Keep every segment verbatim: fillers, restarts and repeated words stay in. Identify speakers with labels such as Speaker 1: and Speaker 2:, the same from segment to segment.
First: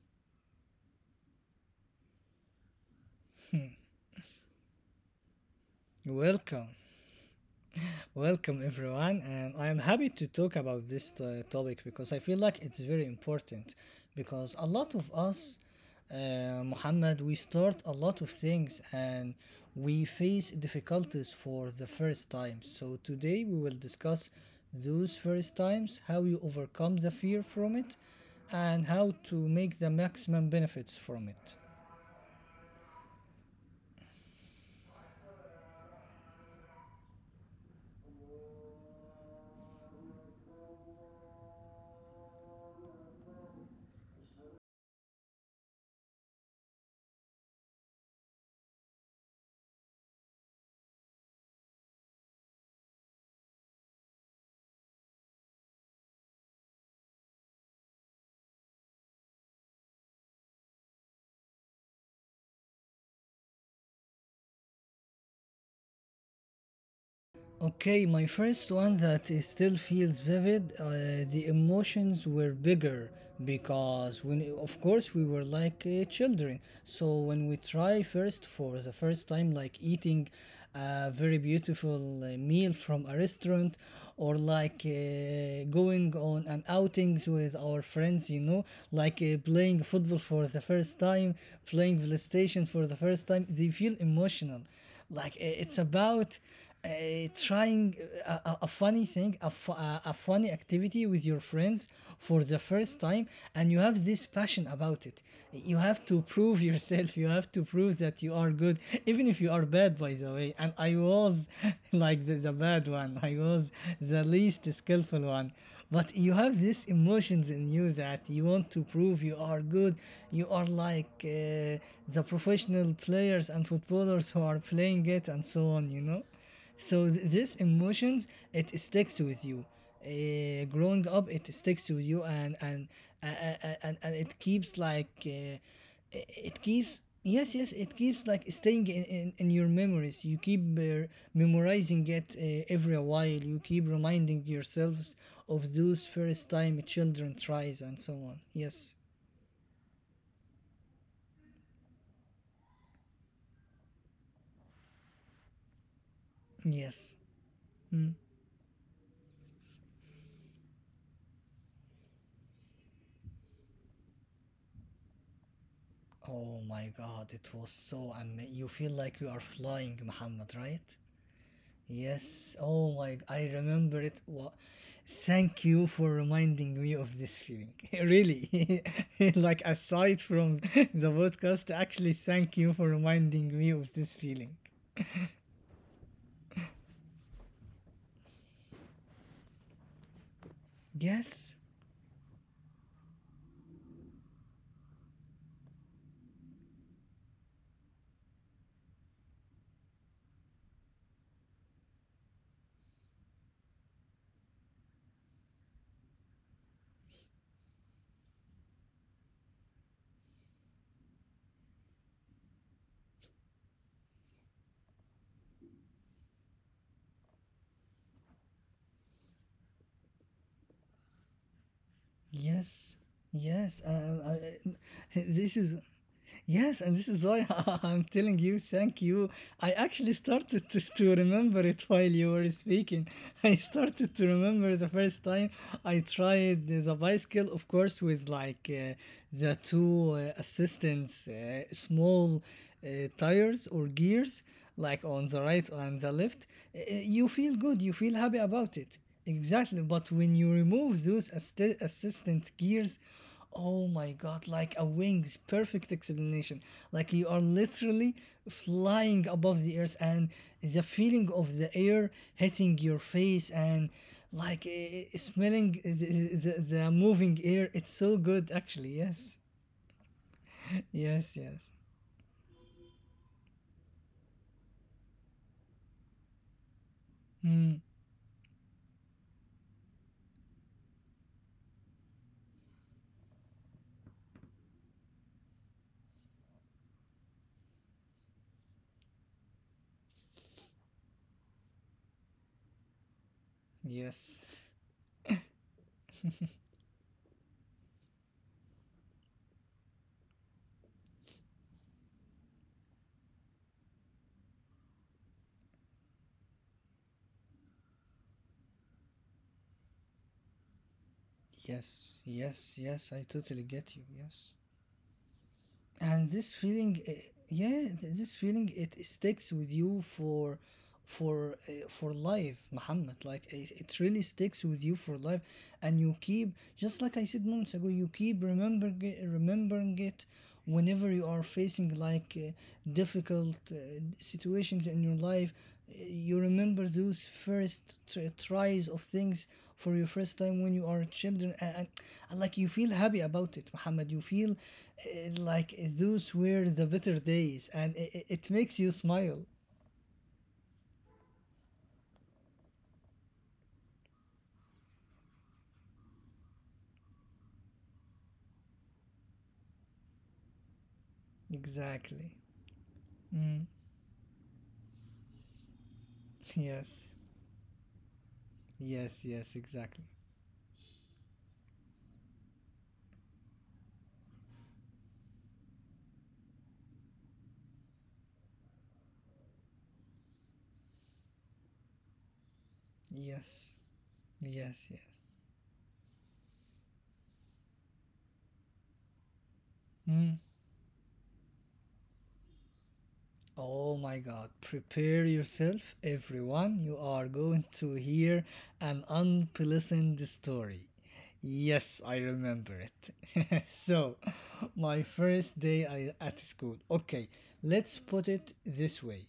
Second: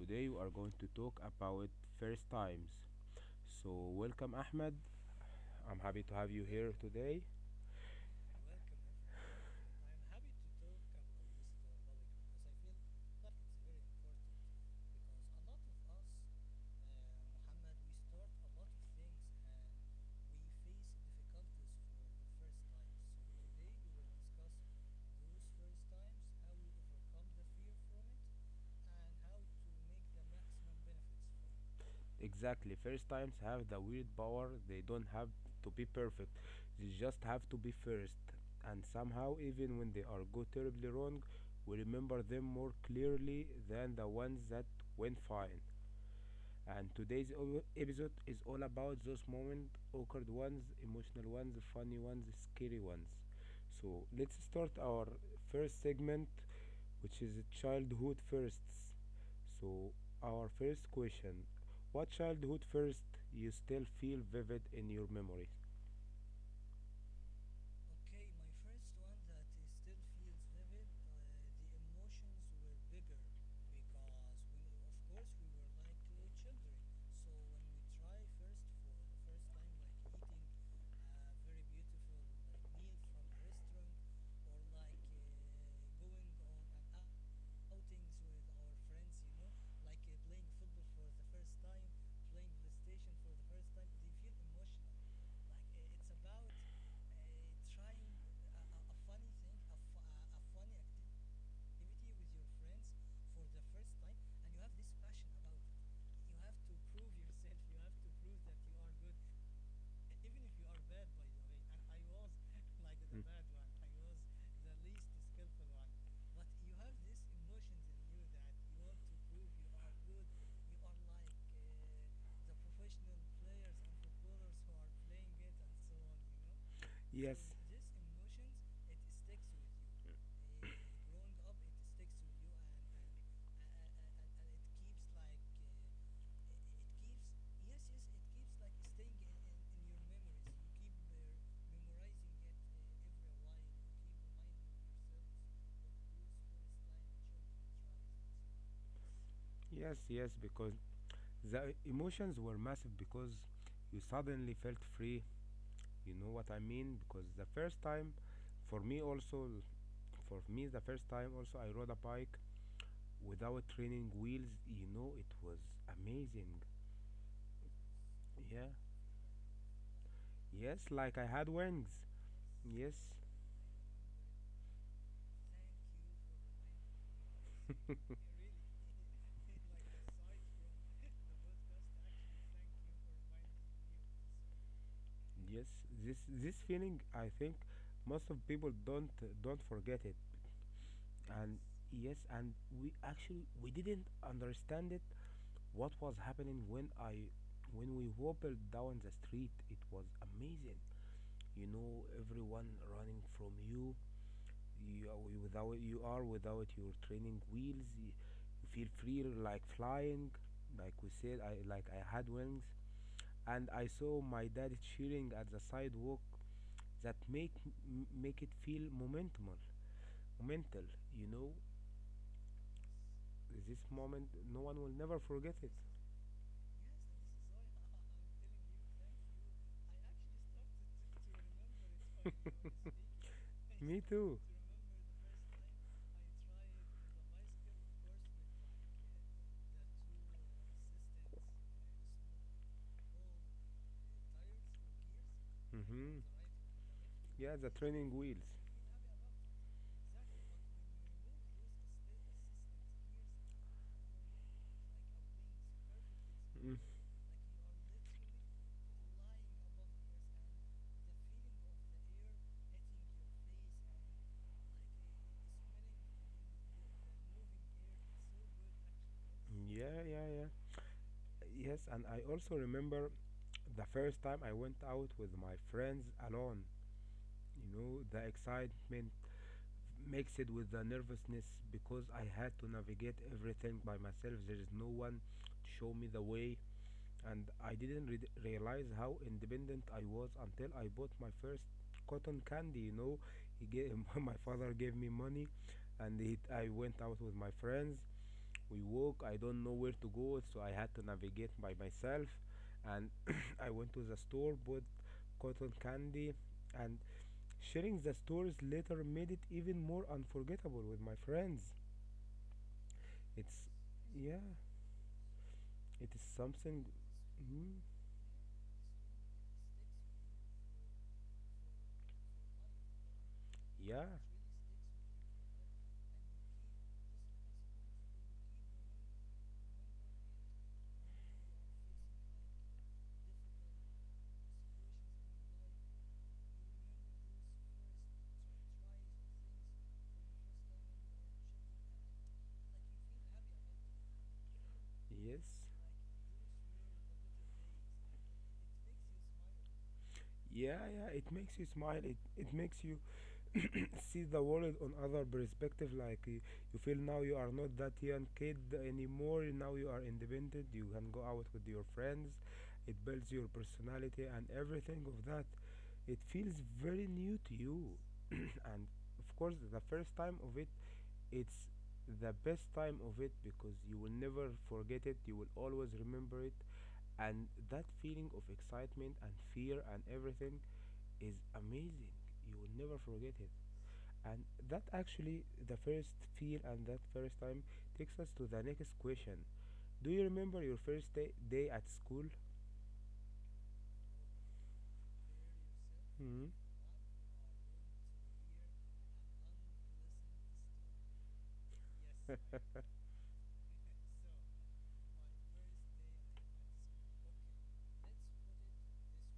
Speaker 1: Today, we are going to talk about first times. So, welcome, Ahmed. I'm happy to have you
Speaker 2: Welcome,
Speaker 1: here today.
Speaker 2: welcome everyone, and I am happy to talk about this uh, topic because I feel like it's very important. Because a lot of us, uh, Muhammad, we start a lot of things and we face difficulties for the first time. So today we will discuss those first times, how you overcome the fear from it, and how to make the maximum benefits from it.
Speaker 1: Exactly, first times have the weird power, they don't have to be perfect, they just have to be first. And somehow, even when they are go terribly wrong, we remember them more clearly than the ones that went fine. And today's o- episode is all about those moments, awkward ones, emotional ones, funny ones, scary ones. So let's start our first segment, which is childhood firsts. So, our first question: what childhood first you still feel vivid in your memory?
Speaker 2: Okay, my first one that is still feels vivid. Uh, the emotions were bigger because when, of course, we were like uh, children. So when we try first for the first time, like eating a very beautiful uh, meal from a restaurant, or like uh, going on an outings with our friends, you know, like uh, playing football for the first time, playing PlayStation for the first time, they feel emotional like i- it's about uh, trying a, a, a funny thing, a, fu- a, a funny activity with your friends for the first time, and you have this passion about it. You have to prove yourself, you have to prove that you are good, even if you are bad, by the way. And I was like the, the bad
Speaker 1: Mm.
Speaker 2: one, I was the least skillful one. But you have these emotions in you that you want to prove you are good. You are like uh, the professional players and footballers who are playing it and so on, you know? so th-
Speaker 1: Yes,
Speaker 2: this emotions, it sticks with you, uh, growing up. It sticks with you, and and uh, uh, and, and it keeps like uh, i- it keeps Yes, yes. It keeps like staying in, in, in your memories. You keep uh, memorizing it uh, every while. You keep reminding yourselves of those first time children tries and so on. Yes,
Speaker 1: yes, yes, because the emotions were massive, because you suddenly felt free, you know what I mean,
Speaker 2: yes.
Speaker 1: because the first time, for me also for me the first time also I rode a bike without training wheels. You know, it was amazing.
Speaker 2: Oh my god, it was so amazing. You
Speaker 1: Yeah,
Speaker 2: feel like you are flying, Muhammad,
Speaker 1: yes,
Speaker 2: right?
Speaker 1: like I had wings.
Speaker 2: Yes. Oh
Speaker 1: Yes.
Speaker 2: my, I remember it. Wa- Thank you for reminding me of this feeling. really. Like, aside from the podcast, actually thank you for reminding me of this feeling.
Speaker 1: Yes, this this feeling, I think most of people don't, don't forget it.
Speaker 2: Yes.
Speaker 1: And yes, and we actually we didn't understand it, what was happening, when i when we wobbled down the street. It was amazing, you know, everyone running from you. You are you without you are without your training wheels, you, you feel free, like flying, like we said, i like I had wings. And I saw my dad cheering at the sidewalk. That make, m- make it feel momentumal, momental, you know.
Speaker 2: Yes,
Speaker 1: This
Speaker 2: yes. Uh,
Speaker 1: moment,
Speaker 2: uh, uh,
Speaker 1: no one will never forget
Speaker 2: this
Speaker 1: it.
Speaker 2: is Yes, and this is why I'm telling you thank you. I actually started to, to remember it while you were speaking. I
Speaker 1: Me
Speaker 2: started to
Speaker 1: too.
Speaker 2: remember the first time I tried the bicycle, of course, with like uh, the two uh, assistants, uh, small uh, tires or gears, like on the right and the
Speaker 1: Hmm.
Speaker 2: left. Uh, You
Speaker 1: Yeah,
Speaker 2: feel
Speaker 1: the
Speaker 2: good. You
Speaker 1: training
Speaker 2: feel happy
Speaker 1: wheels.
Speaker 2: about it. Exactly, but when you remove those assi- assistant gears, oh my god, like a wings, perfect explanation.
Speaker 1: Mm-hmm.
Speaker 2: Like you are literally flying above the earth, and the feeling of the air hitting your face and like eh, eh, smelling the, the, the moving air, it's so good, actually. Yes,
Speaker 1: Yeah, yeah, yeah.
Speaker 2: yes, yes.
Speaker 1: Yes, and I also remember the first time I went out with my friends alone. You
Speaker 2: Hmm.
Speaker 1: know, the excitement mixed with the nervousness, because I had to navigate everything by myself. There is no one to show me the way, and I didn't re- realize how independent I was until I bought my first cotton candy. You know, he gave, my
Speaker 2: Yes,
Speaker 1: father gave me money, and it, I went out with my friends, we walk, I don't know where to go, so I had to navigate by myself, and I went to the store, bought cotton candy, and sharing the stories later made it even more unforgettable with my friends.
Speaker 2: yes, yes, yes, I totally
Speaker 1: It's,
Speaker 2: get you.
Speaker 1: yeah,
Speaker 2: Yes.
Speaker 1: it is
Speaker 2: And this
Speaker 1: something.
Speaker 2: feeling, uh,
Speaker 1: Mhm.
Speaker 2: yeah, th- this feeling, it sticks with you for for uh, for life, Muhammad. Like it, it
Speaker 1: Yeah.
Speaker 2: really sticks with you for life. And you keep, just like I said moments ago, you keep remembering it, remembering it whenever you are facing like uh, difficult uh, situations in your life. You remember those first tr- tries of things for your first time when you are children. And, and, and like you feel happy about it, Muhammad. You feel uh,
Speaker 1: Yes,
Speaker 2: like those were the better days, and it, it makes you smile.
Speaker 1: yeah, yeah, it makes you smile. It, it makes you see the world on other perspective. Like you, you feel now you are not that young kid anymore, now you are independent, you can go out with your
Speaker 2: Exactly.
Speaker 1: friends, it builds your
Speaker 2: Mm.
Speaker 1: personality and everything of that. It feels very
Speaker 2: Yes,
Speaker 1: new to you. And
Speaker 2: yes,
Speaker 1: of course,
Speaker 2: yes.
Speaker 1: the
Speaker 2: Exactly.
Speaker 1: first time of it, it's the best time of it, because you will never forget it, you will always remember it. And that feeling of excitement and fear and everything is amazing, you will never forget it.
Speaker 2: Yes,
Speaker 1: And that
Speaker 2: yes, yes.
Speaker 1: actually, the first feel and that first time takes us to the next question. Do you
Speaker 2: Mm.
Speaker 1: remember your first day, day at school?
Speaker 2: Oh my God, prepare yourself,
Speaker 1: Hmm.
Speaker 2: everyone. You are going to hear an unpleasant story. Yes, I remember it. So, my first day I, at school. Okay, let's put it this way.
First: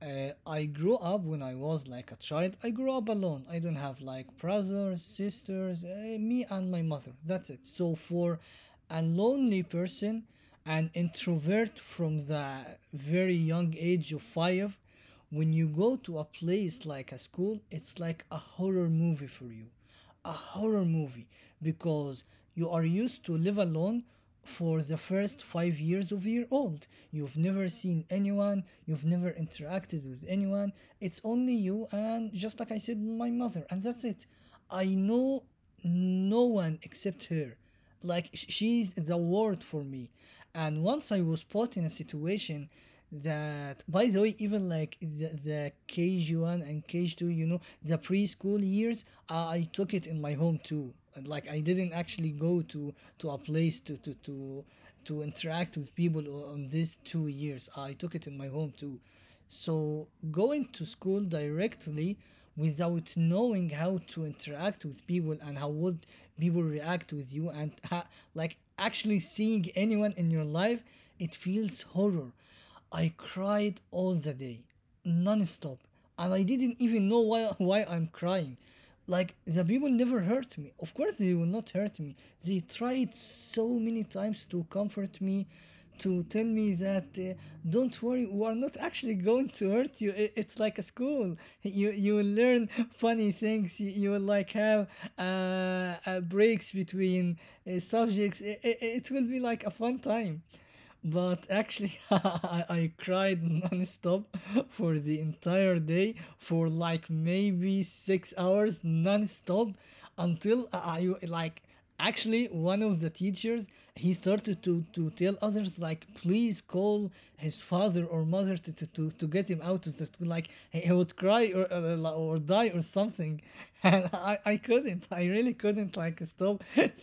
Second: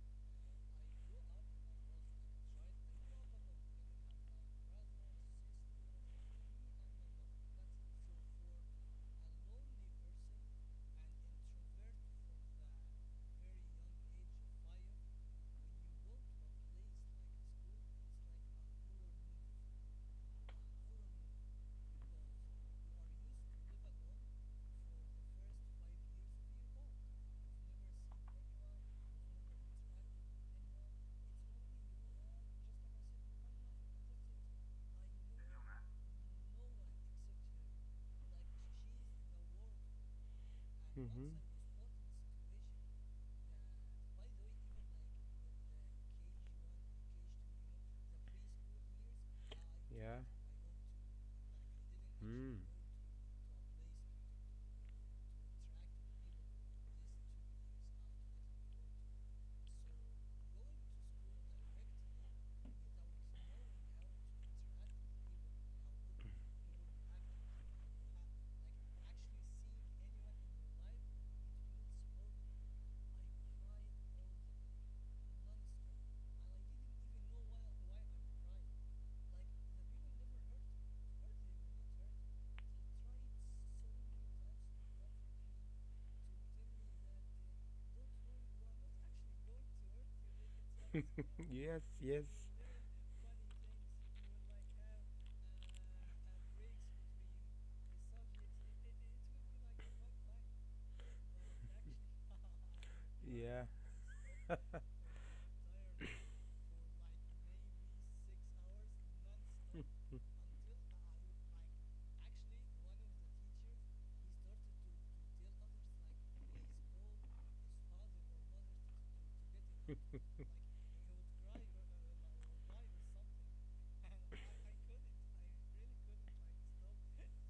Speaker 2: Uh, I grew up when I was like a child. I grew up alone. I don't have like brothers, sisters, uh, me and my mother. That's it. So, for a lonely person, an introvert from the very young age of five, when you go to a place like a school, it's like a horror movie for you. A horror movie. Because you are used to live alone for the first five years of your old. You've never seen anyone, you've never interacted with anyone. It's only you and just like I said, my mother, and that's it. I know no one except her. Like sh- she's the word for me. And once I
Speaker 1: Hmm.
Speaker 2: was put in a situation that, by the way, even like the, the K G one and K G two, you know, the preschool years, uh, I took it in
Speaker 1: Yeah.
Speaker 2: my home too. And, like I didn't actually
Speaker 1: Mm.
Speaker 2: go to to a place to to to to interact with people o- on these two years. I took it in my home too. So going to school directly without knowing how to interact with people and how would people react with you and ha- like actually seeing anyone in your life, it feels horror. I cried all the day, non-stop, and I didn't even know why why I'm crying. Like the people never hurt me, of course they will not hurt me. They tried so many times to comfort me, to tell me that uh, don't worry, we are not actually going to hurt you. I- it's like a school.
Speaker 1: Yes,
Speaker 2: You you
Speaker 1: yes.
Speaker 2: will learn funny things. You, you will like have uh, uh, breaks between uh, subjects. I- I- it will be like a fun time. But actually, I, I cried
Speaker 1: Yeah.
Speaker 2: nonstop for the entire day for like maybe six hours nonstop, until I I- like actually one of the teachers, he started to to tell others like please call his father or mother to to, to, to get him out of the school, like he he would cry or uh, li- or die or something. And I, I couldn't i really couldn't like stop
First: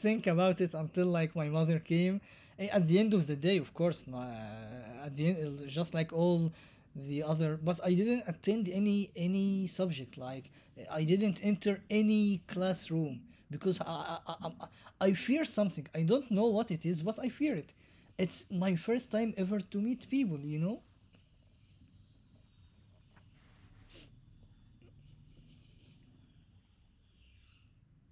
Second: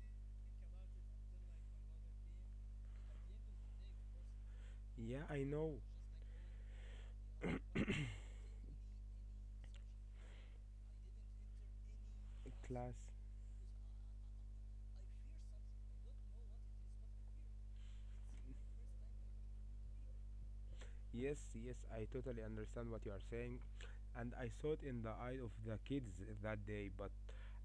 Speaker 2: think about it until like my mother came. Eh, At the end of the day, of course, n- uh, at
Speaker 1: Yeah,
Speaker 2: the end,
Speaker 1: I
Speaker 2: uh,
Speaker 1: know.
Speaker 2: just like all the other, but I didn't attend any any subject. Like eh, I didn't enter any classroom
Speaker 1: Class.
Speaker 2: because I I, I, I I fear something. I don't know what it is, but I fear it. It's my first time ever to meet people. You know.
Speaker 1: Yes, yes, I totally understand what you are saying. And I saw it in the eye of the kids that day. But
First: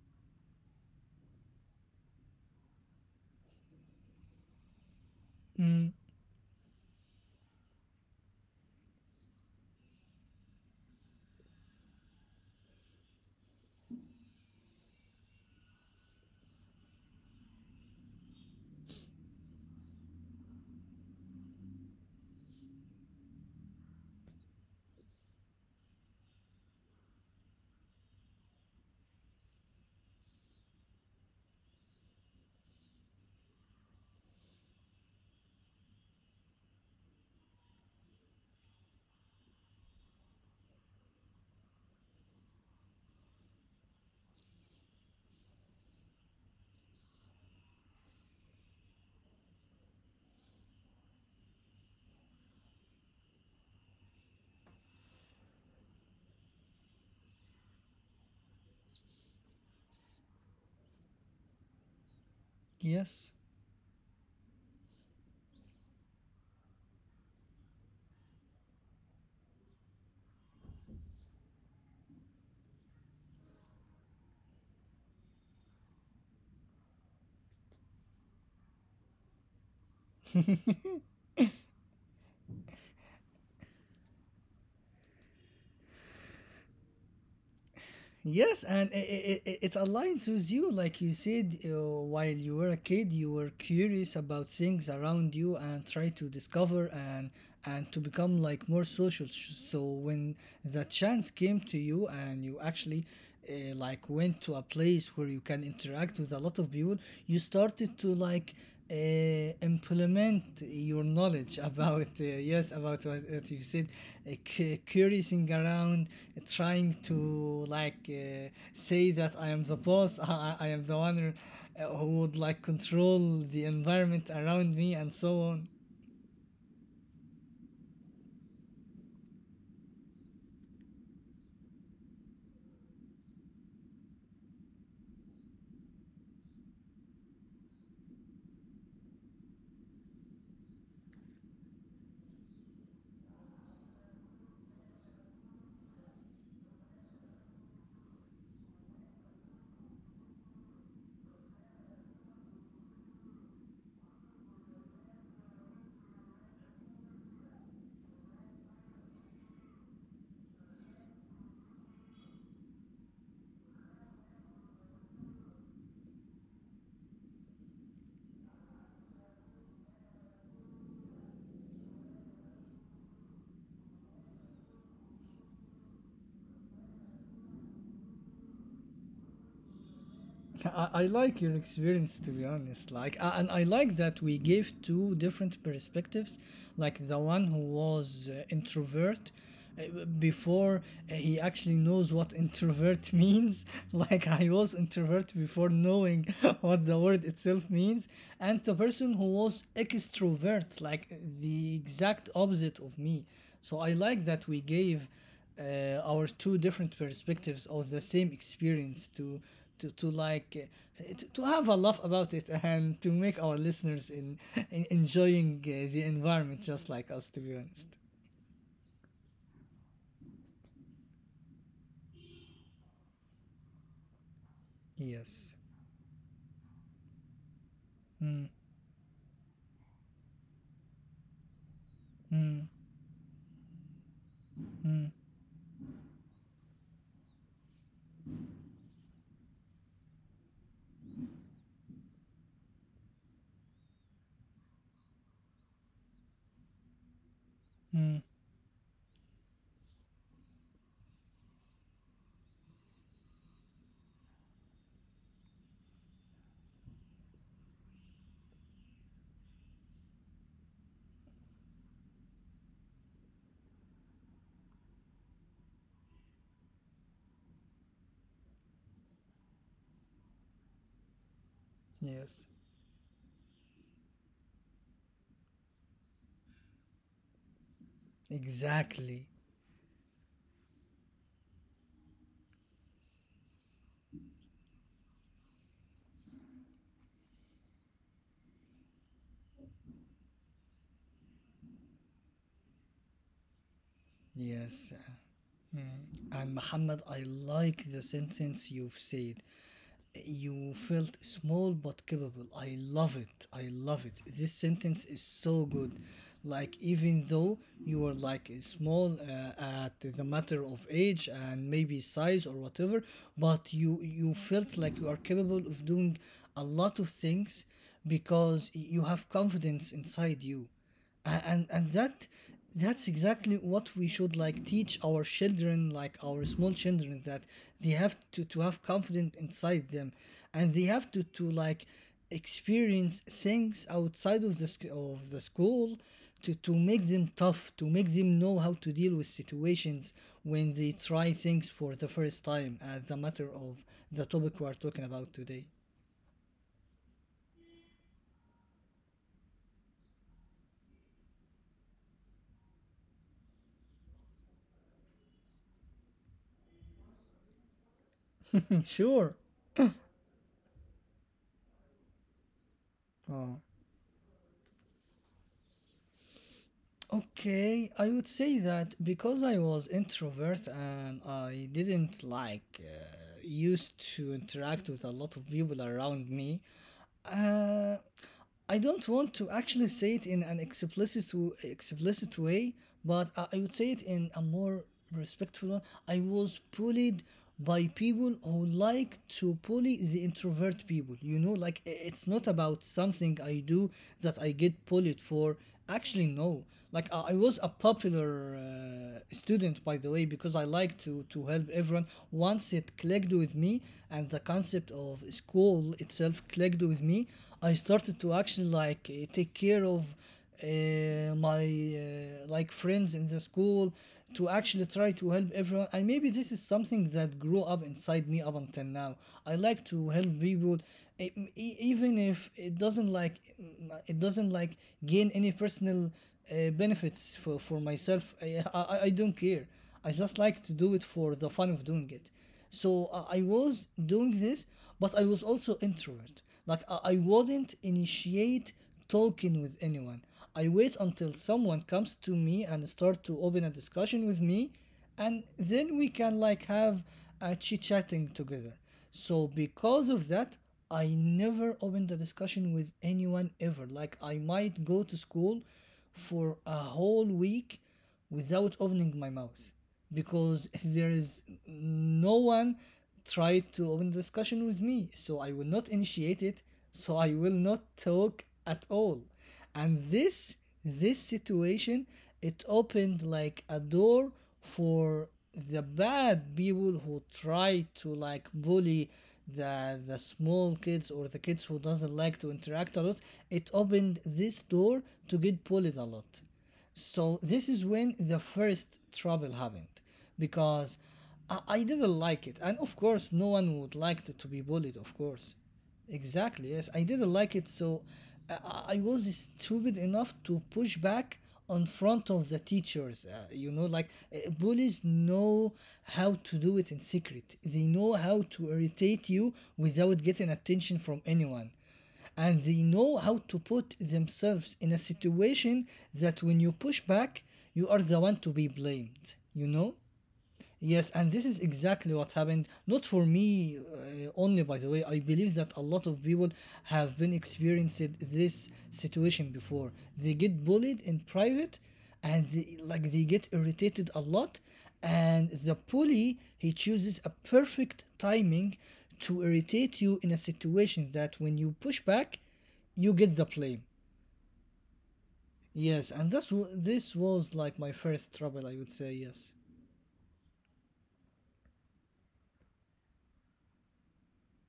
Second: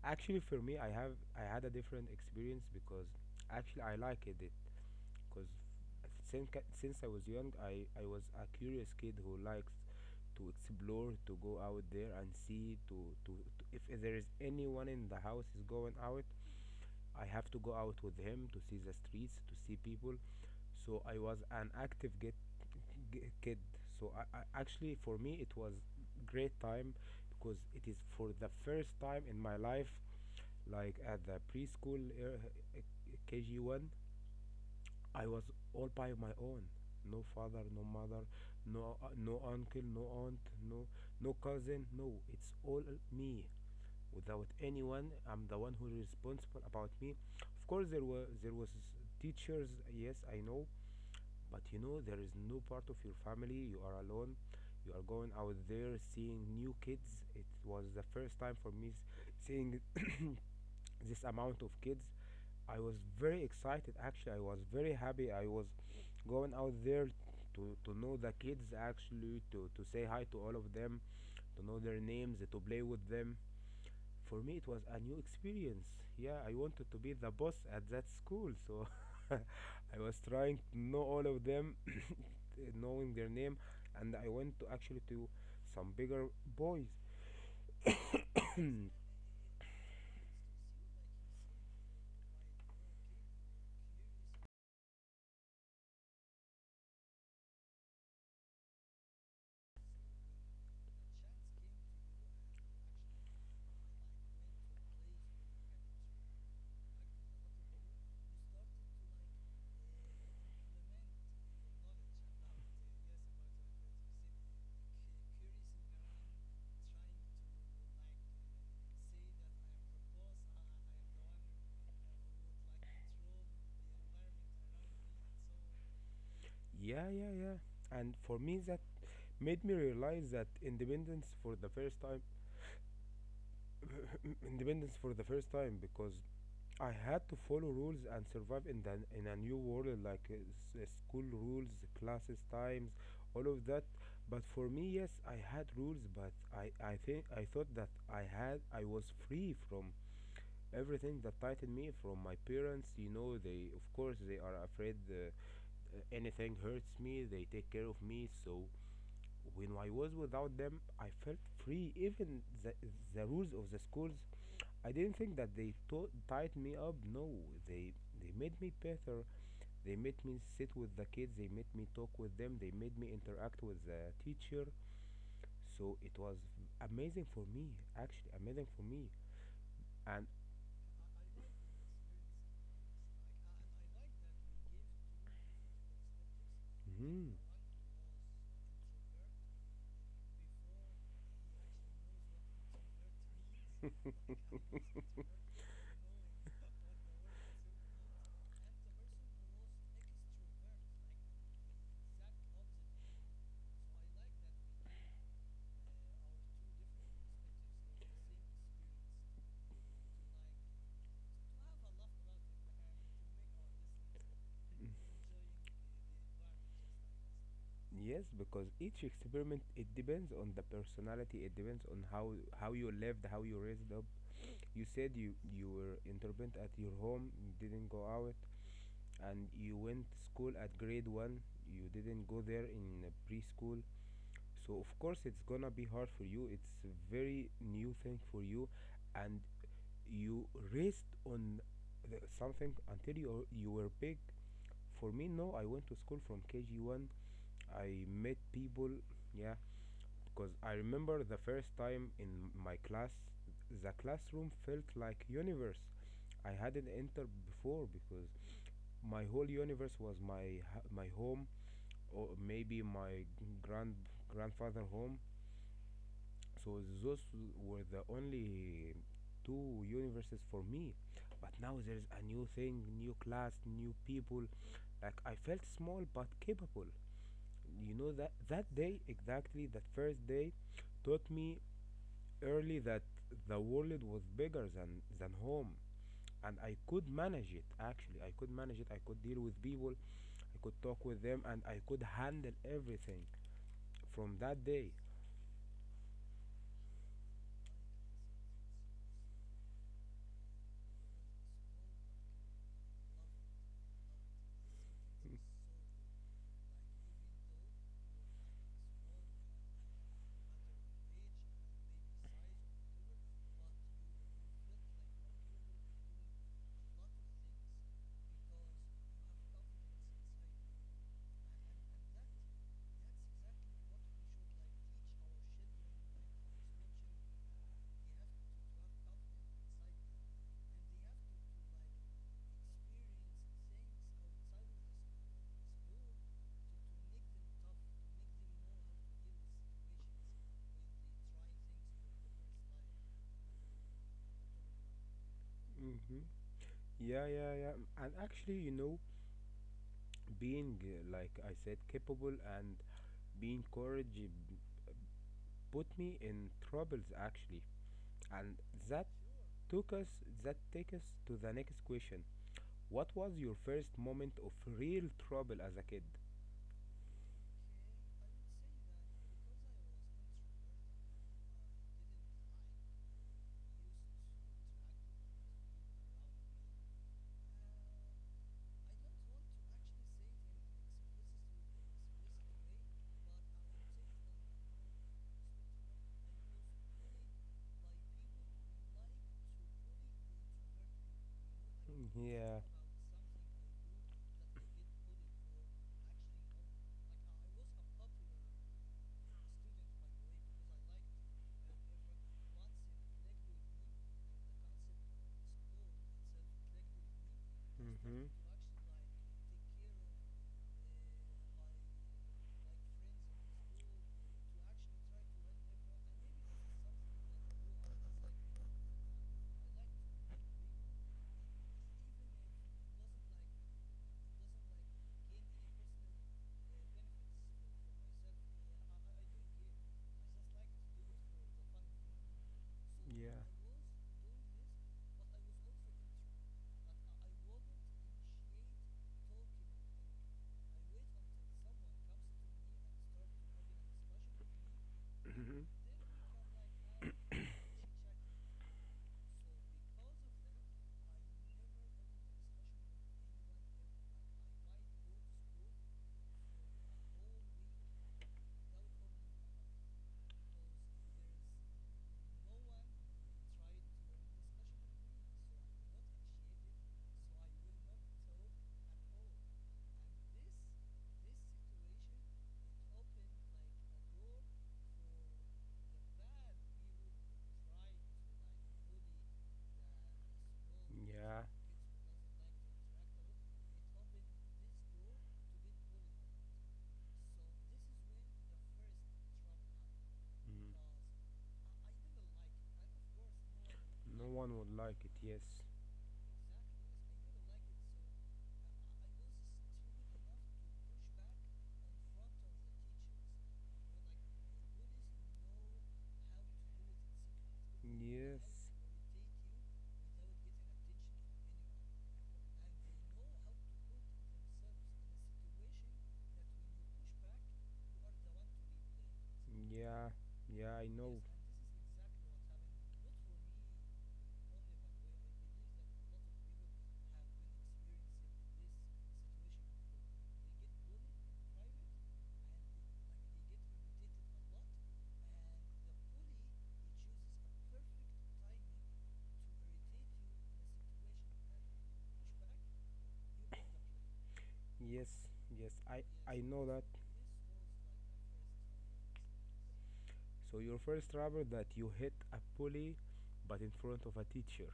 Speaker 1: actually, for me, I have I had a different experience, because actually I liked it, because since since I was young, I I was a curious kid who likes to explore, to go out there and see, to to, to, if there is anyone in the house is going out, I have to go out with him to see the streets, to see people. So I was an active get, g kid. So I, I actually, for me it was great time, because it is for the first time in my life, like at the preschool, uh, K G one, I was all by my own. No father, no mother, no uh, no uncle, no aunt, no no cousin. No, it's all me without anyone. I'm the one who is responsible about me. Of course, there were there was teachers. Yes, I know, but you know there is no part of your family. You are alone. You are going out there seeing new kids. It was the first time for me s- seeing this amount of kids. I was
Speaker 2: Yes.
Speaker 1: very excited. Actually, I was very happy. I was going out there to, to know the kids, actually to, to say hi to all of them, to know their names, to play with them. For me it was a new experience. Yeah, I wanted to be the boss at that school, so I was trying to know all of them, knowing their name. And I went to actually to some bigger boys.
Speaker 2: Yes, and i i i- it aligns with you. Like you said, uh, while you were a kid, you were curious about things around you and try to discover, and and to become like more social. Sh- So when the chance came to you and you actually uh, like went to a place where you can interact with a lot of people, you started to like uh, implement your knowledge about uh, yes, about what, what you said, uh, cu- curiousing around, uh, trying to like uh, say that I am the boss. i, I am the one, uh, who would like control the environment around me and so on.
Speaker 1: Yeah, yeah, yeah. And for me, that made me realize that independence for the first time. Independence for the first time, because I had to follow rules and survive in the in a new world, like uh, s- uh, school rules, classes, times, all of that. But for me, yes, I had rules, but I I think I thought that I had I was free from everything that tightened me from my parents. You know, they, of course, they are afraid uh, uh, anything hurts me. They take care of me. So when I was without them, I felt free. Even the, the rules of the schools, I didn't think that they to- tied me up. No, they they made me better. They made me sit with the kids. They made me talk with them. They made me interact with the teacher. So it was amazing for me, actually amazing for me. And
Speaker 2: I, I like your experience, to be honest, like uh, and I like that we gave two different perspectives, like the
Speaker 1: mm,
Speaker 2: one who was uh, introvert uh, before, uh, he actually knows what introvert means. Like I was introvert before knowing what the word itself means, and the person who was extrovert, like the exact opposite of me. So I like that we gave uh, our two different perspectives of the same experience, to to, to like uh, to, to have a laugh about it and to make our listeners, in, in enjoying uh, the environment just like us, to be honest.
Speaker 1: yes, because each experiment, it depends on the personality. It depends on how how you lived, how you raised up. You said you,
Speaker 2: Yes.
Speaker 1: you were intermittent at your home, didn't go out,
Speaker 2: Mm,
Speaker 1: and you went school at grade one, you didn't go
Speaker 2: mm,
Speaker 1: there in uh, preschool. So
Speaker 2: mm,
Speaker 1: of course it's gonna be hard for you, it's a very new thing for you. And you raced on the something until you, you were big. For me, no, I went to school from K G one, I
Speaker 2: mm.
Speaker 1: met people. Yeah, because I remember the first time in my class, the classroom felt like universe I hadn't entered before, because my whole universe was my ha- my home, or maybe my grand grandfather home. So those were the only two universes for me. But now there's a
Speaker 2: Yes,
Speaker 1: new thing, new class, new people. Like I felt small but capable. You know, that that day,
Speaker 2: exactly.
Speaker 1: exactly that first day, taught me early that the world was bigger than than home, and I could manage it. Actually, I could manage it, I could deal with people, I could talk with them, and I could handle everything from that day.
Speaker 2: Yes. Mm. And, Muhammad, I like the sentence you've said. You felt small but capable. I love it. I love it. This sentence is so good. Like, even though you were like small, uh, at the matter of age and maybe size or whatever, but you, you felt like you are capable of doing a lot of things because you have confidence inside you. A- and and that that's exactly what we should like teach our children, like our small children, that they have to to have confidence inside them, and they have to to like experience things outside of the sc- of the school to to make them tough, to make them know how to deal with situations when they try things for the first time, as the matter of the topic we are talking about today.
Speaker 1: Hmm. Yeah, yeah, yeah. And actually, you know, being, uh, like I said, capable and being courage put me in troubles actually. And that
Speaker 2: Sure.
Speaker 1: took us, that take us to the next question. What was your
Speaker 2: Oh.
Speaker 1: first moment of real trouble as a kid?
Speaker 2: Okay, I would say that because I was introvert and I didn't like uh, used to interact with a lot of people around me, uh, I don't want to actually say it in an explicit w- explicit way, but I I would say it in a more respectful. I was bullied by people who like to bully the introvert people. You know, like i- it's not
Speaker 1: Yeah.
Speaker 2: about something I do that I get bullied for. Actually, no. Like I I was a popular uh, student, by the way, because I like to to help everyone. Once it clicked with me, and the concept of school itself clicked with me, I started to
Speaker 1: Hmm.
Speaker 2: actually like eh, take care of uh, my uh, like friends in the school, to actually try to help everyone, and maybe this is something that grew up inside me up until now. I like to help people, e- e- even if it doesn't like it doesn't like gain any personal uh, benefits for, for myself. I, I i don't care. I just like to do it for the fun of doing it. So uh, I
Speaker 1: Yeah.
Speaker 2: was doing this, but I was also introvert. Like I, I wouldn't initiate talking with anyone. I wait until someone comes to me and start to open a discussion with me, and then we can like have a chit chatting together. So because of that, I never opened a discussion with anyone ever. Like I might go to school for a whole week without opening my mouth, because there is no one tried to open the discussion with me, so I will not initiate it, so I will not talk at all. And this this situation, it opened like a door for the bad people who try to like bully the the small kids, or the
Speaker 1: Yeah.
Speaker 2: kids who doesn't like to interact a lot. It opened this door to get bullied a lot. So this is when the first trouble happened,
Speaker 1: Mm.
Speaker 2: because I, I didn't like it. And of course, no one would like
Speaker 1: No
Speaker 2: to, to be
Speaker 1: one would
Speaker 2: bullied,
Speaker 1: like
Speaker 2: of
Speaker 1: it, yes.
Speaker 2: course. Exactly, yes. I didn't like it. So I, I was stupid enough to push back on front of the teachers. Uh, you know, like uh, bullies know how to do it in secret, they know how to
Speaker 1: Yes.
Speaker 2: irritate you without getting attention from anyone, and they know how to put themselves in a situation that when you push back, you are the one to be blamed, you know?
Speaker 1: Yeah. Yeah, I
Speaker 2: Yes,
Speaker 1: know.
Speaker 2: and this is exactly what happened. Not for me uh, only, by the way. I believe that a lot of people have been experiencing this situation before. They get bullied in private, and they, like they get irritated a lot. And the bully, he chooses a perfect timing to irritate you in a situation that when you push back, you get the blame.
Speaker 1: Yes, yes, I,
Speaker 2: Yes,
Speaker 1: I
Speaker 2: and that's
Speaker 1: know
Speaker 2: w-
Speaker 1: that.
Speaker 2: this was like my first trouble, I would say. Yes.
Speaker 1: So your first rubber that you hit a pulley, but in front of a teacher.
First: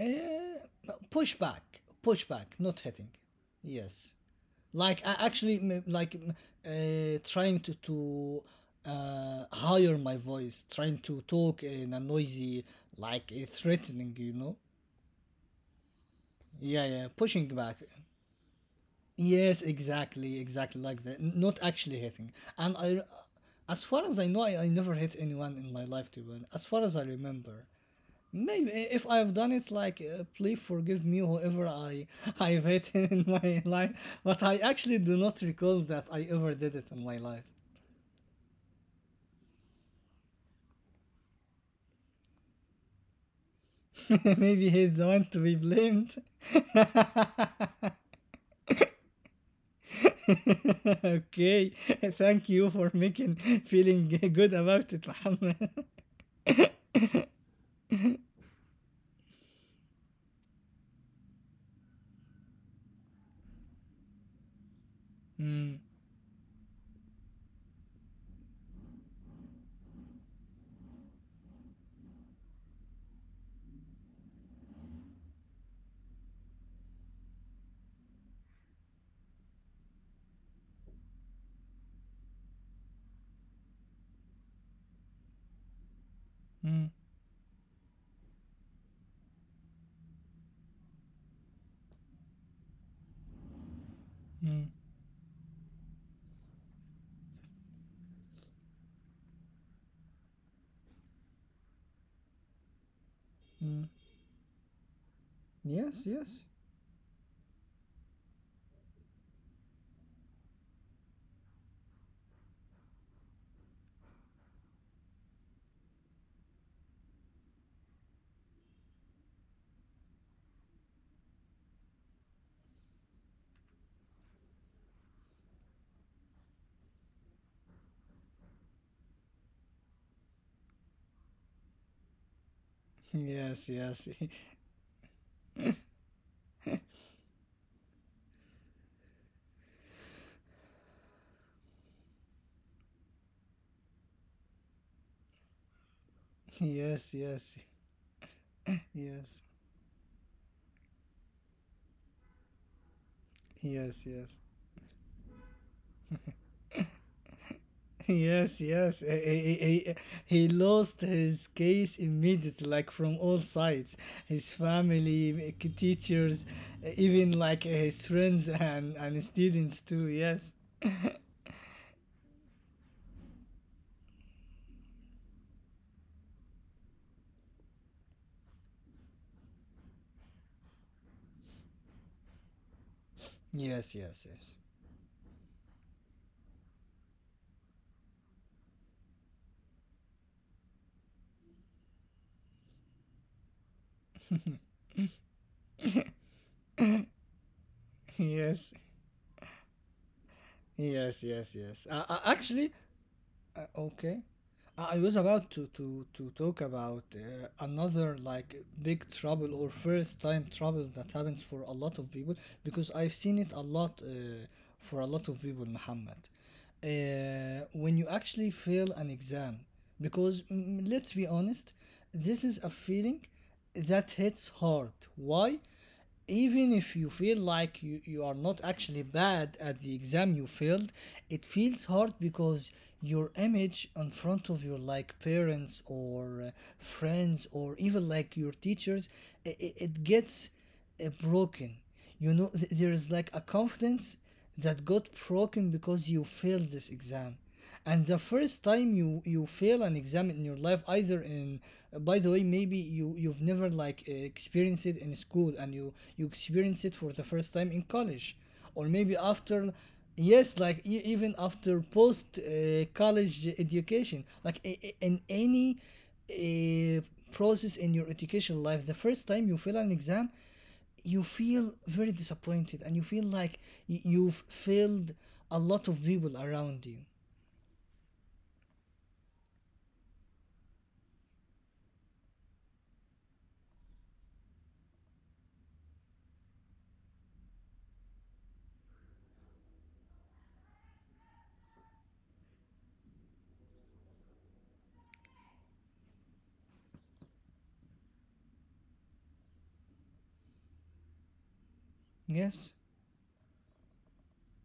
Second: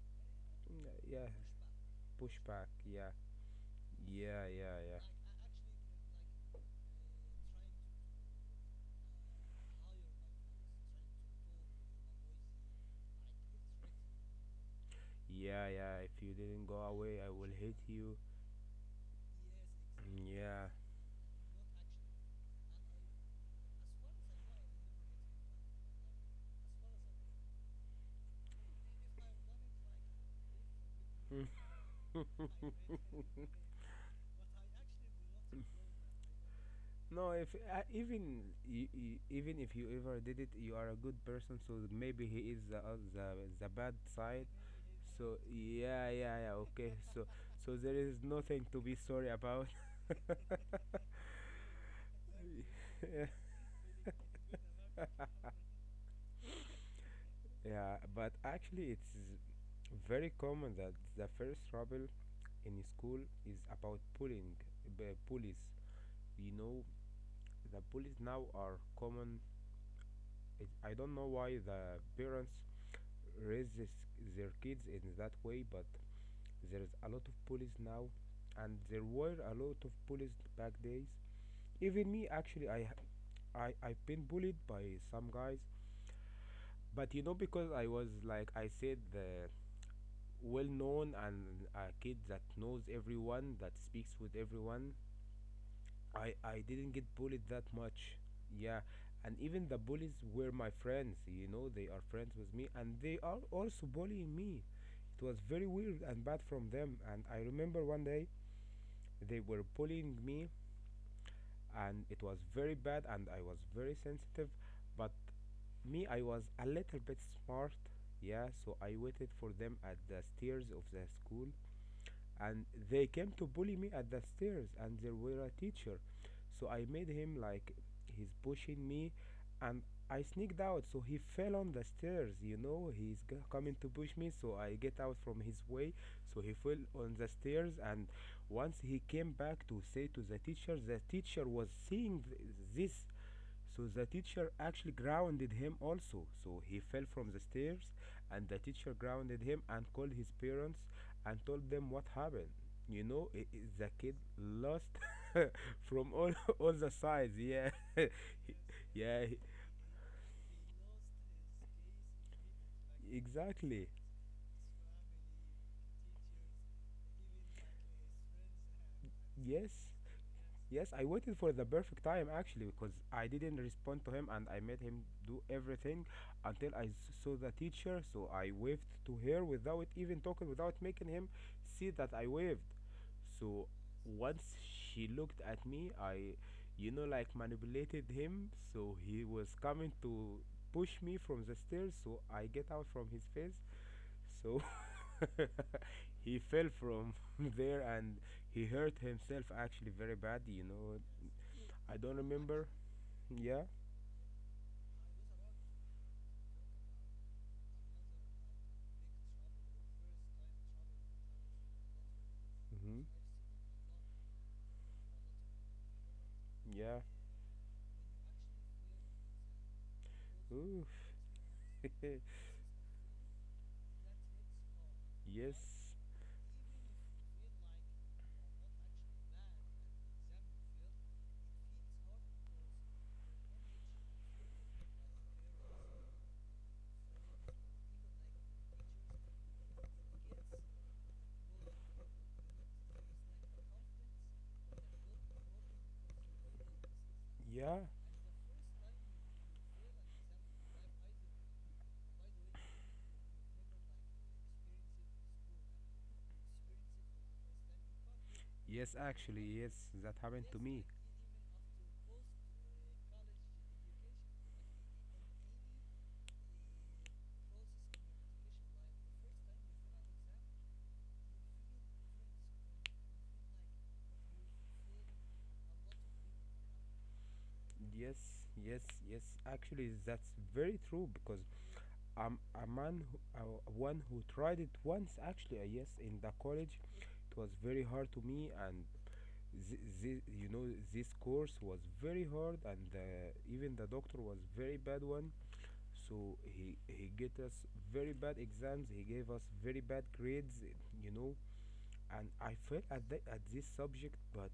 Speaker 2: Uh,
Speaker 1: Mm. Yeah,
Speaker 2: Pushback, pushback,
Speaker 1: pushback,
Speaker 2: not hitting.
Speaker 1: yeah.
Speaker 2: Yes,
Speaker 1: Yeah, yeah, yeah.
Speaker 2: like I actually m- like m- uh, trying to to uh, higher my voice, trying to talk in a noisy, like uh, threatening, you know.
Speaker 1: Yeah, yeah, if you didn't go
Speaker 2: Yeah, yeah,
Speaker 1: away, I
Speaker 2: pushing
Speaker 1: will
Speaker 2: back.
Speaker 1: hit you.
Speaker 2: Yes, exactly,
Speaker 1: Yeah.
Speaker 2: exactly like that. N- Not actually hitting. And I, as far as I know, I, I never hit anyone in my life, to be honest. As far as I remember, maybe if I've done it, like, uh, please forgive me, whoever I I've hit in my life. But I actually do not recall that I ever did it in my
Speaker 1: No,
Speaker 2: life.
Speaker 1: if uh, even y- y- even if you ever did it, you are a good person. So maybe he is the uh, the, the bad side.
Speaker 2: Maybe he's the one to
Speaker 1: So
Speaker 2: be blamed.
Speaker 1: yeah, yeah, yeah. Okay. So so there is nothing to be sorry about.
Speaker 2: Okay, thank you for making feeling good about it, Muhammad.
Speaker 1: Yeah, but actually, it's very common that the first trouble in school is about bullying. b- Bullies,
Speaker 2: Mm,
Speaker 1: you know, the bullies now are common. It, I don't know why the parents raise this, their kids in that way, but there is a lot of bullies now, and there were a lot of bullies back days. Even me, actually, I, ha- I, I've been bullied by some guys,
Speaker 2: mm,
Speaker 1: but you know, because I was, like I said, the well known and a kid that knows everyone, that speaks with
Speaker 2: mm,
Speaker 1: everyone, I I didn't get bullied that much. Yeah, and even the bullies were my friends. You know, they are friends with me, and they are
Speaker 2: mm.
Speaker 1: also bullying me. It was very
Speaker 2: Yes,
Speaker 1: weird and
Speaker 2: yes,
Speaker 1: bad from them. And I remember one day they were bullying me, and it was very bad, and I was very sensitive. But me, I was a little bit smart. Yeah, so I waited for them at the stairs of the school, and they came to bully me at the stairs and there were a teacher so I made him like he's pushing me and I sneaked out so he fell on the stairs. You know, he's g-
Speaker 2: yes,
Speaker 1: coming to
Speaker 2: yes,
Speaker 1: push me so I get out from his way so he fell on the stairs. And once he came back to say to the teacher, the teacher was seeing th- this, so the teacher actually grounded him also. So he
Speaker 2: yes,
Speaker 1: fell from
Speaker 2: yes,
Speaker 1: the stairs, and the teacher
Speaker 2: yes,
Speaker 1: grounded him and called his parents and told them what happened. You know, i- i- the
Speaker 2: yes,
Speaker 1: kid
Speaker 2: yes.
Speaker 1: lost from all all the sides. Yeah,
Speaker 2: Yes, yes. He,
Speaker 1: yeah,
Speaker 2: he, he he lost his case immediately, like from
Speaker 1: he-
Speaker 2: all sides.
Speaker 1: exactly.
Speaker 2: His family, k- teachers, even like his friends, and, and students
Speaker 1: Yes.
Speaker 2: too. Yes,
Speaker 1: Yes, I waited for the perfect time actually because I didn't respond to him and I made him do everything until I s- saw the teacher. So I waved to her without even talking, without making him see that I waved. So
Speaker 2: yes, yes, yes.
Speaker 1: once she looked at me, I, you know, like manipulated him. So he was coming to push me from the stairs. So I get out from his face so he fell from there and he
Speaker 2: Yes,
Speaker 1: hurt himself actually very bad, you know.
Speaker 2: yes, yes, yes.
Speaker 1: I
Speaker 2: Uh, uh,
Speaker 1: don't
Speaker 2: actually.
Speaker 1: remember.
Speaker 2: Uh,
Speaker 1: Yeah,
Speaker 2: okay. Uh, I was about to to to talk about uh, another like big trouble or first time trouble that happens for a lot of people, because I've
Speaker 1: hmm,
Speaker 2: seen it a lot uh, for a lot of people, Muhammad. Uh,
Speaker 1: yeah.
Speaker 2: when you actually fail an exam, because mm, mm,
Speaker 1: Ooh.
Speaker 2: let's be honest, this is a feeling that hits hard. Why?
Speaker 1: yes.
Speaker 2: Even if you feel like you, you are not actually bad at the exam you failed, it feels hard because your image in front of your like parents, or uh, friends, or even like your teachers, it, it gets uh, broken. You know th- there is like a confidence that got broken because you failed this exam.
Speaker 1: Yeah.
Speaker 2: And the first time you you fail an exam in your life, either in, by the way, maybe you you've never like uh, experienced it in school, and you you experience it for the first time in college, or
Speaker 1: Yes,
Speaker 2: maybe
Speaker 1: actually,
Speaker 2: after.
Speaker 1: yes, that
Speaker 2: Yes,
Speaker 1: happened to
Speaker 2: like
Speaker 1: me.
Speaker 2: e- even after post uh, college education, like i- i- in any uh, process in your educational life, the first time you fail an exam, you feel very disappointed, and you feel like y- you've failed a lot of people around you.
Speaker 1: Yes, yes, yes. Actually, that's very true because I'm a man, who, uh, one who tried it once. Actually, uh, yes, in the college, it was very hard to me, and Th- thi- you know this course was very hard and uh, even the doctor was very bad one so he he get us very bad exams, he gave us very bad grades, you know, and I
Speaker 2: Yes,
Speaker 1: felt at, the, at this subject. But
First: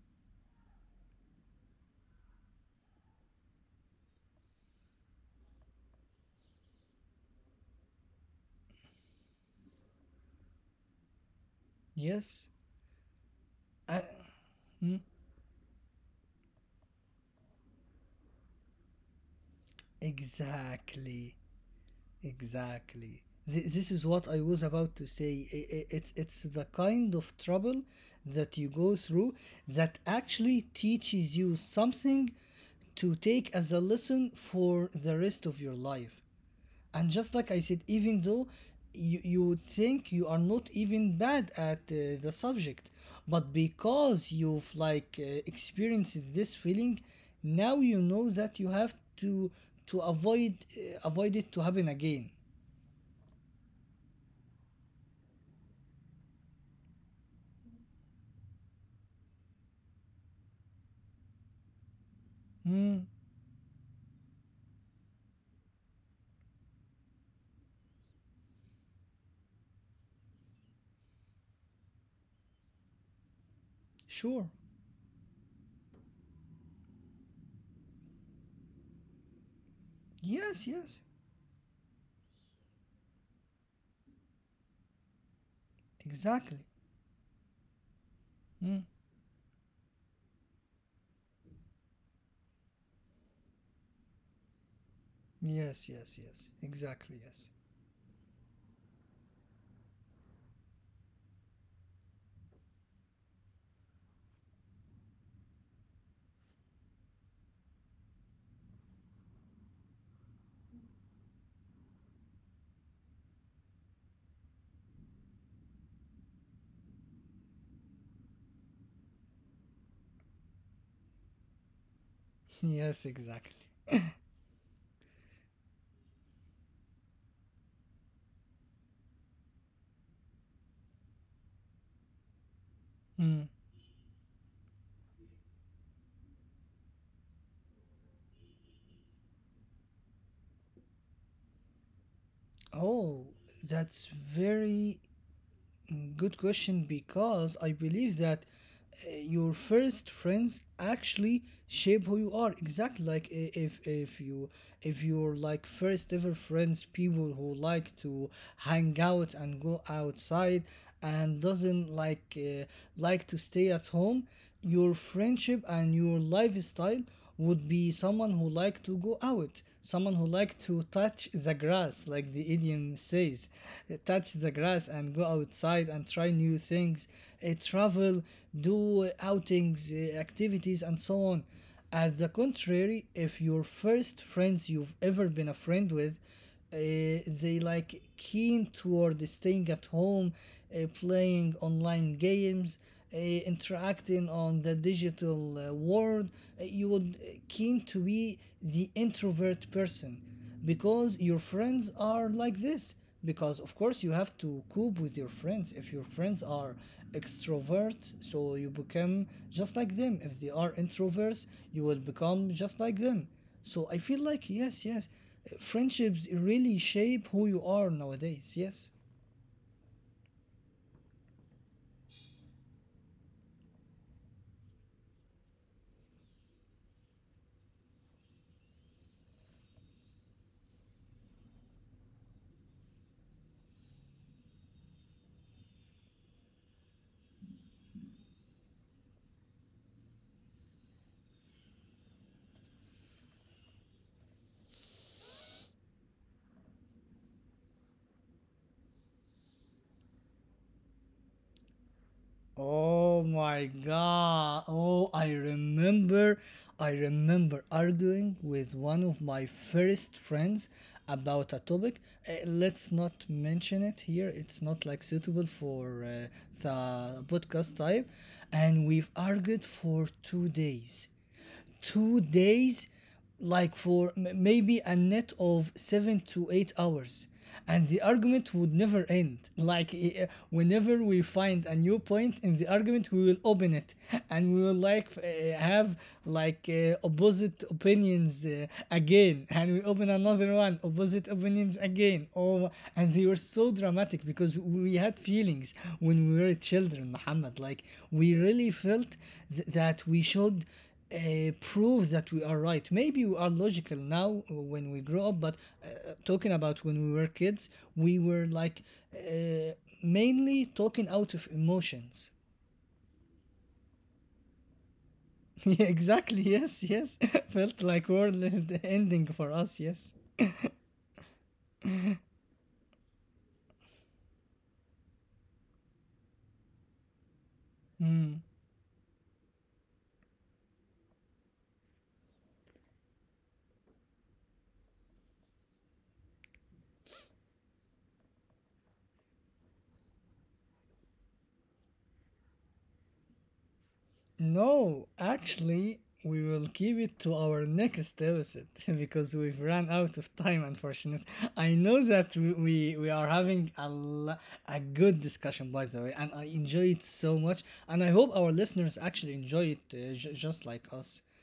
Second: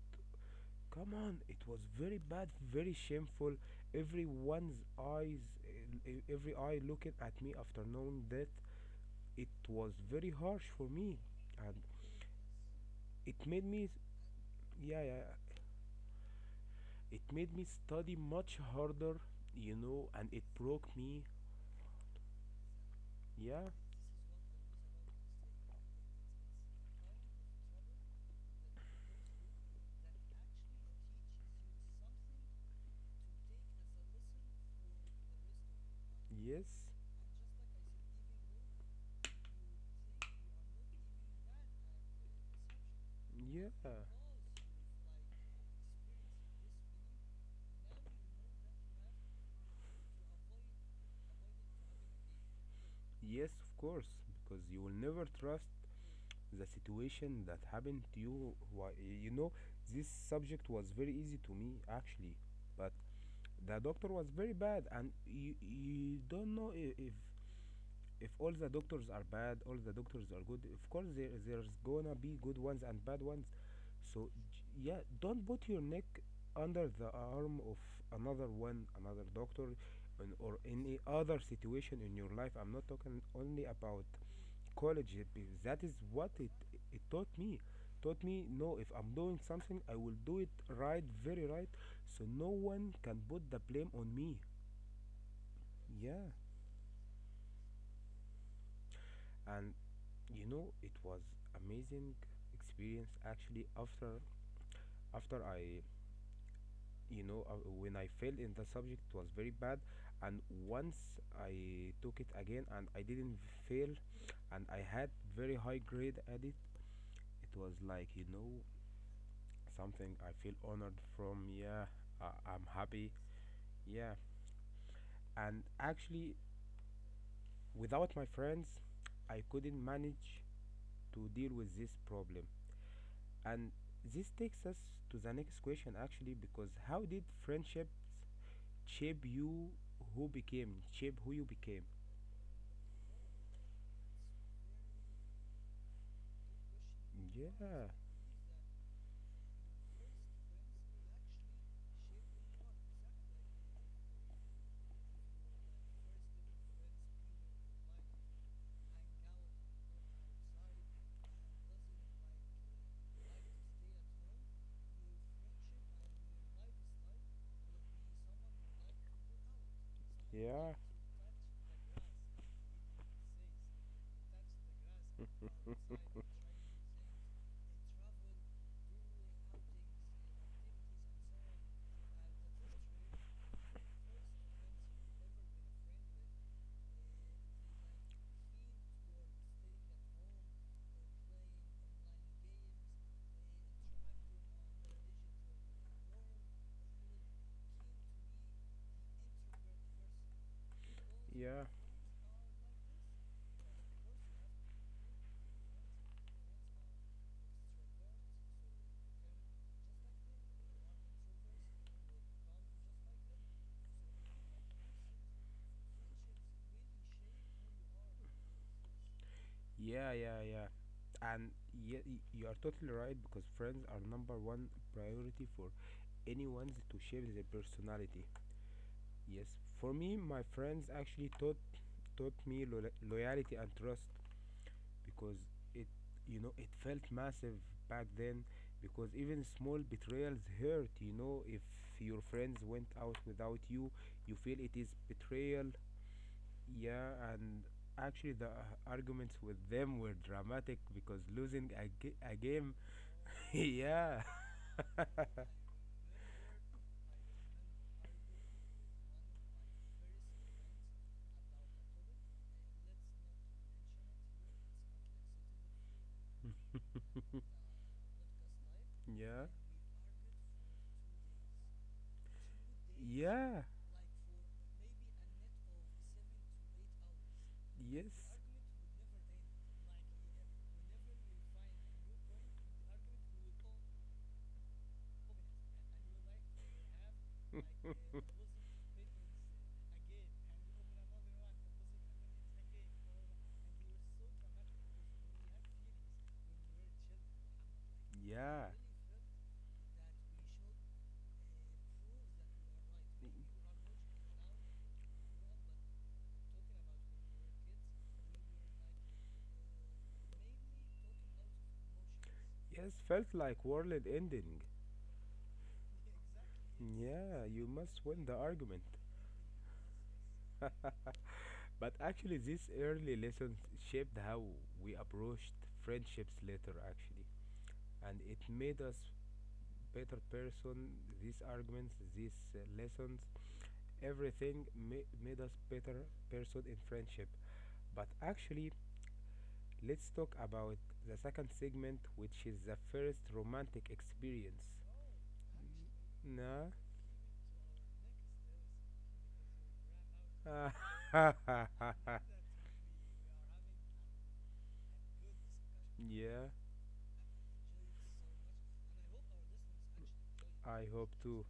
Speaker 1: come on, it was very bad, very shameful, everyone's eyes, eh, eh, every eye looking at me after knowing that. It was very harsh for me and
Speaker 2: yes,
Speaker 1: it made me,
Speaker 2: uh,
Speaker 1: yeah yeah it made me study much harder, you know, and it broke me.
Speaker 2: exactly, exactly. Th-
Speaker 1: Yeah,
Speaker 2: this is what I was about to say. I- I- it's it's the kind of trouble that you go through that actually teaches you something, to take as a lesson for the rest of your life.
Speaker 1: yes,
Speaker 2: And just like I said, even though you, you would think you are not even bad at uh, the subject, but
Speaker 1: yeah,
Speaker 2: because you've like uh, experienced this feeling, now you know that you have to to avoid uh, avoid it to happen again.
Speaker 1: yes, of course, because you will never trust the situation that happened to you. Why, you know, this subject was very easy to me actually, but
Speaker 2: Hmm.
Speaker 1: the doctor was very bad, and you you don't know i- if if all the doctors are bad, all the doctors are good. Of course, there, there's gonna be good ones and bad ones. So
Speaker 2: Sure.
Speaker 1: j- yeah, don't put your neck under the arm of another one, another doctor, and, or
Speaker 2: Yes,
Speaker 1: any
Speaker 2: yes,
Speaker 1: other situation in your life. I'm not talking only about college. uh, be- That is what it
Speaker 2: exactly.
Speaker 1: it taught me. Taught me no,
Speaker 2: Hmm.
Speaker 1: if I'm doing something, I will do it right, very right. So no one can put the blame on me.
Speaker 2: Yes, yes,
Speaker 1: Yeah,
Speaker 2: yes, exactly, yes.
Speaker 1: and you know it was amazing experience actually after after i you know, uh, when I failed in the subject it was very bad and once I took it again and I didn't fail and I had very high grade at it. It was like, you know, something I feel honored from. Yeah, I, I'm
Speaker 2: Yes,
Speaker 1: happy,
Speaker 2: exactly.
Speaker 1: yeah, and actually without my friends I couldn't manage to deal with this problem.
Speaker 2: Hmm.
Speaker 1: And this takes us to the next question actually, because how did friendships shape you who became shape who you became?
Speaker 2: Oh, that's very, Mm, good question, because I
Speaker 1: Yeah,
Speaker 2: believe that uh, your first friends actually shape who you are. Exactly like, i- if if you if your like first ever friends, people who like to hang out and go outside, and doesn't like uh, like to stay at home, your friendship and your lifestyle would be someone who like to go out, someone who like
Speaker 1: yeah.
Speaker 2: to touch the grass, like the idiom says, touch the grass and go outside and try new things, uh, travel, do outings, uh, activities, and so on. At the contrary, if your first friends you've ever been a friend with, uh, they like keen toward staying at home, uh, playing online games, uh, interacting on the digital uh, world. Uh, you would uh, keen to be the introvert person, because your
Speaker 1: Yeah,
Speaker 2: friends are like this, because of course you have to cope with your friends. If your friends are extrovert, so you become just like them. If they are introverts, you will become just like them. So I feel like, yes, yes, friendships really shape who you are nowadays. Yes.
Speaker 1: yeah, yeah, yeah. And yeah, you are totally right because friends are number one priority for anyone's to shape their personality. Yes, for me, my friends actually taught taught me lo- loyalty and trust. Because it, you know, it felt massive back then because even small betrayals hurt. You know, if your friends went out without you, you feel it is betrayal. Yeah, and actually the uh, arguments with them were dramatic because losing a, ga- a game.
Speaker 2: Oh my
Speaker 1: yeah
Speaker 2: God. Oh, I remember, I remember, arguing with one of my first friends about a topic. Uh, let's not mention it here. It's not like suitable for uh, the podcast type. And we've
Speaker 1: yeah,
Speaker 2: argued for two days, two days,
Speaker 1: yeah,
Speaker 2: like for m- maybe a net of seven to eight hours, and the
Speaker 1: yes,
Speaker 2: argument would never end. Like, eh, eh, whenever we find a new point in the argument, we will open it and we will like eh, have like eh, opposite opinions eh, again, and we open another one, opposite opinions again. Oh, and they were so dramatic, because we had feelings when we were children, Muhammad, like we
Speaker 1: yeah,
Speaker 2: really felt th- that we should uh, proves that we are right. Maybe we are logical now uh, when we grow up, but uh, talking about when we were kids, we were like, uh, mainly talking out of emotions.
Speaker 1: yes, felt like world ending.
Speaker 2: Yeah, exactly. Yes, yes.
Speaker 1: Yeah, you
Speaker 2: Felt
Speaker 1: must
Speaker 2: like
Speaker 1: win the
Speaker 2: world
Speaker 1: argument.
Speaker 2: ending for us. Yes.
Speaker 1: But actually, these early lessons shaped how we approached friendships later, actually, and it made us better person. These arguments, these uh, lessons, everything ma- made us better person in friendship. But actually, let's talk about the second segment, which is the first romantic experience.
Speaker 2: No, actually, we will
Speaker 1: Nah.
Speaker 2: keep it to our next episode, because we've run out of time, unfortunately. I know that we, we, we are having a, lo- a good discussion, by the way, and
Speaker 1: yeah,
Speaker 2: I enjoy it so much. And I hope our listeners actually enjoy it, uh, j- just
Speaker 1: I
Speaker 2: like
Speaker 1: hope
Speaker 2: us.
Speaker 1: too.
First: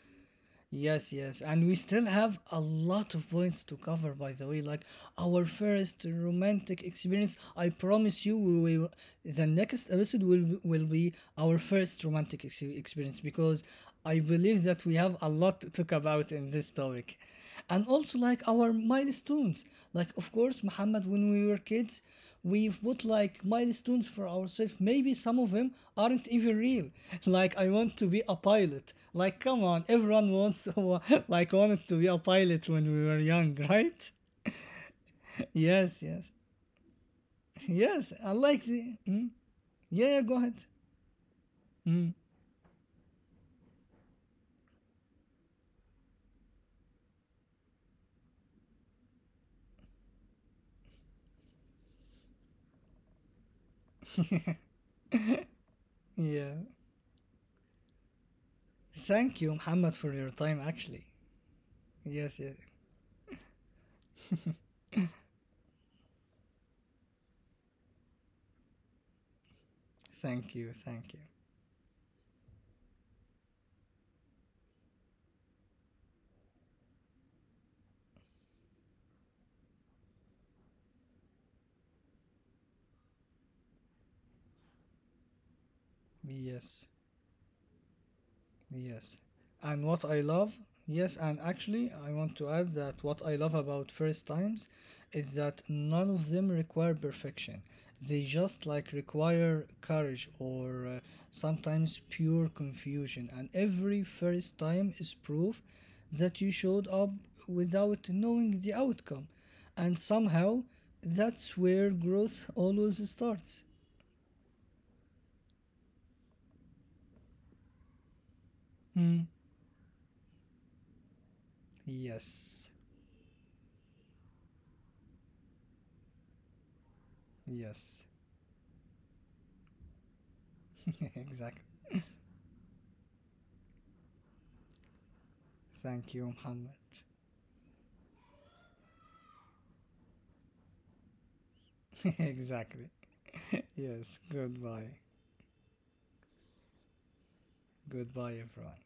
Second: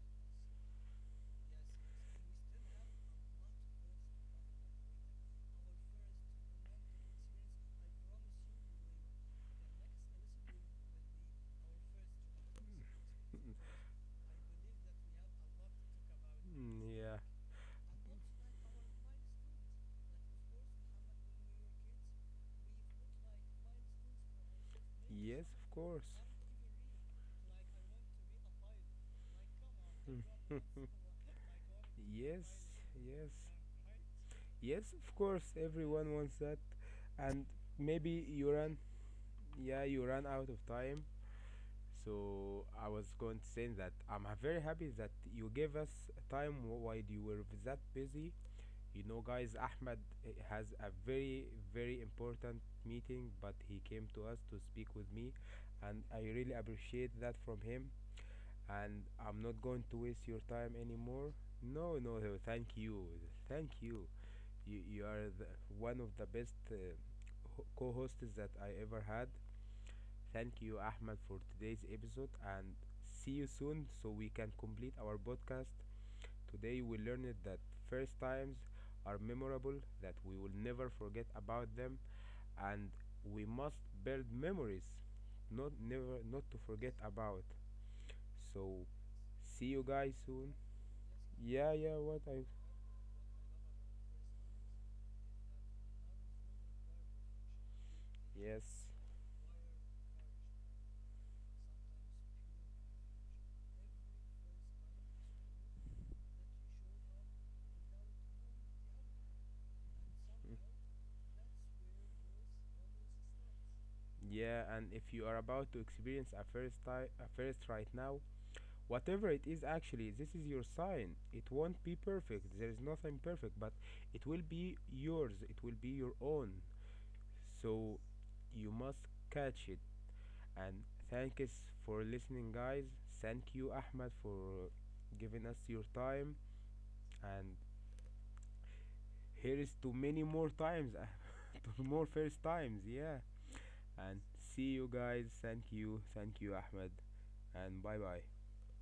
Speaker 2: Yes, yes, and we still have a lot of points to cover, by the way. Like our first romantic experience, I promise you, we will, the next episode will will be our first romantic ex- experience, because I believe that we have a lot to talk about in this
Speaker 1: Mm,
Speaker 2: topic.
Speaker 1: yeah.
Speaker 2: And also like our milestones, like, of course, Muhammad, when we were kids, we've put like milestones for ourselves. Maybe some
Speaker 1: Yes,
Speaker 2: of them
Speaker 1: of course.
Speaker 2: aren't even real. Like, I want to be a pilot, like, come on, everyone wants, like wanted to be a pilot
Speaker 1: yes,
Speaker 2: when we were
Speaker 1: yes.
Speaker 2: young, right?
Speaker 1: Yes, of course,
Speaker 2: Yes,
Speaker 1: everyone
Speaker 2: yes,
Speaker 1: wants that. And maybe
Speaker 2: yes, I
Speaker 1: you
Speaker 2: like
Speaker 1: ran,
Speaker 2: the, Hmm?
Speaker 1: yeah, you
Speaker 2: Yeah, yeah,
Speaker 1: ran
Speaker 2: go
Speaker 1: out
Speaker 2: ahead.
Speaker 1: of time. So I was going to say that I'm ha- very happy that you gave us time wh- while you were that busy. You know, guys, Ahmed eh, has a very, very important meeting, but he came to us to speak with me, and I
Speaker 2: Yeah,
Speaker 1: really appreciate that from him. And
Speaker 2: thank
Speaker 1: I'm
Speaker 2: you,
Speaker 1: not going
Speaker 2: Muhammad,
Speaker 1: to
Speaker 2: for
Speaker 1: waste
Speaker 2: your
Speaker 1: your
Speaker 2: time,
Speaker 1: time
Speaker 2: actually.
Speaker 1: anymore. No, no, no,
Speaker 2: Yes. Yes.
Speaker 1: thank you. Thank you. You, you are the, one of the best uh, ho- co-hosts that I ever had.
Speaker 2: Thank
Speaker 1: Thank
Speaker 2: you,
Speaker 1: you,
Speaker 2: thank you.
Speaker 1: Ahmed, for today's episode and see you soon so we can complete our podcast. Today we learned that first times are memorable, that we will never forget about them and we must build memories not never not to
Speaker 2: Yes.
Speaker 1: forget about. So
Speaker 2: Yes.
Speaker 1: see
Speaker 2: And
Speaker 1: you
Speaker 2: what I
Speaker 1: guys
Speaker 2: love,
Speaker 1: soon.
Speaker 2: yes, and
Speaker 1: Yeah,
Speaker 2: actually,
Speaker 1: yeah,
Speaker 2: I
Speaker 1: what
Speaker 2: want to
Speaker 1: I,
Speaker 2: add that what I love about first times is that none of them require perfection. They just like
Speaker 1: yes.
Speaker 2: require courage, or uh, sometimes pure confusion. And every first time is proof that you showed up without knowing the outcome. And
Speaker 1: Mm.
Speaker 2: somehow, that's where growth always starts.
Speaker 1: Yeah, and if you are about to experience a first time, a first right now,
Speaker 2: Hmm.
Speaker 1: whatever it is actually, this is your sign. It won't be perfect.
Speaker 2: Yes.
Speaker 1: There is nothing perfect, but it will be yours. It will be your own. So
Speaker 2: Yes.
Speaker 1: you must catch it. And thank
Speaker 2: Exactly.
Speaker 1: us for listening, guys. Thank you, Ahmed, for giving us your
Speaker 2: Thank you,
Speaker 1: time
Speaker 2: Muhammad.
Speaker 1: and here is to many more times to more first times.
Speaker 2: Exactly.
Speaker 1: Yeah.
Speaker 2: Yes,
Speaker 1: And see
Speaker 2: goodbye.
Speaker 1: you guys. Thank you, thank you, Ahmed, and bye bye.
Speaker 2: Goodbye, everyone.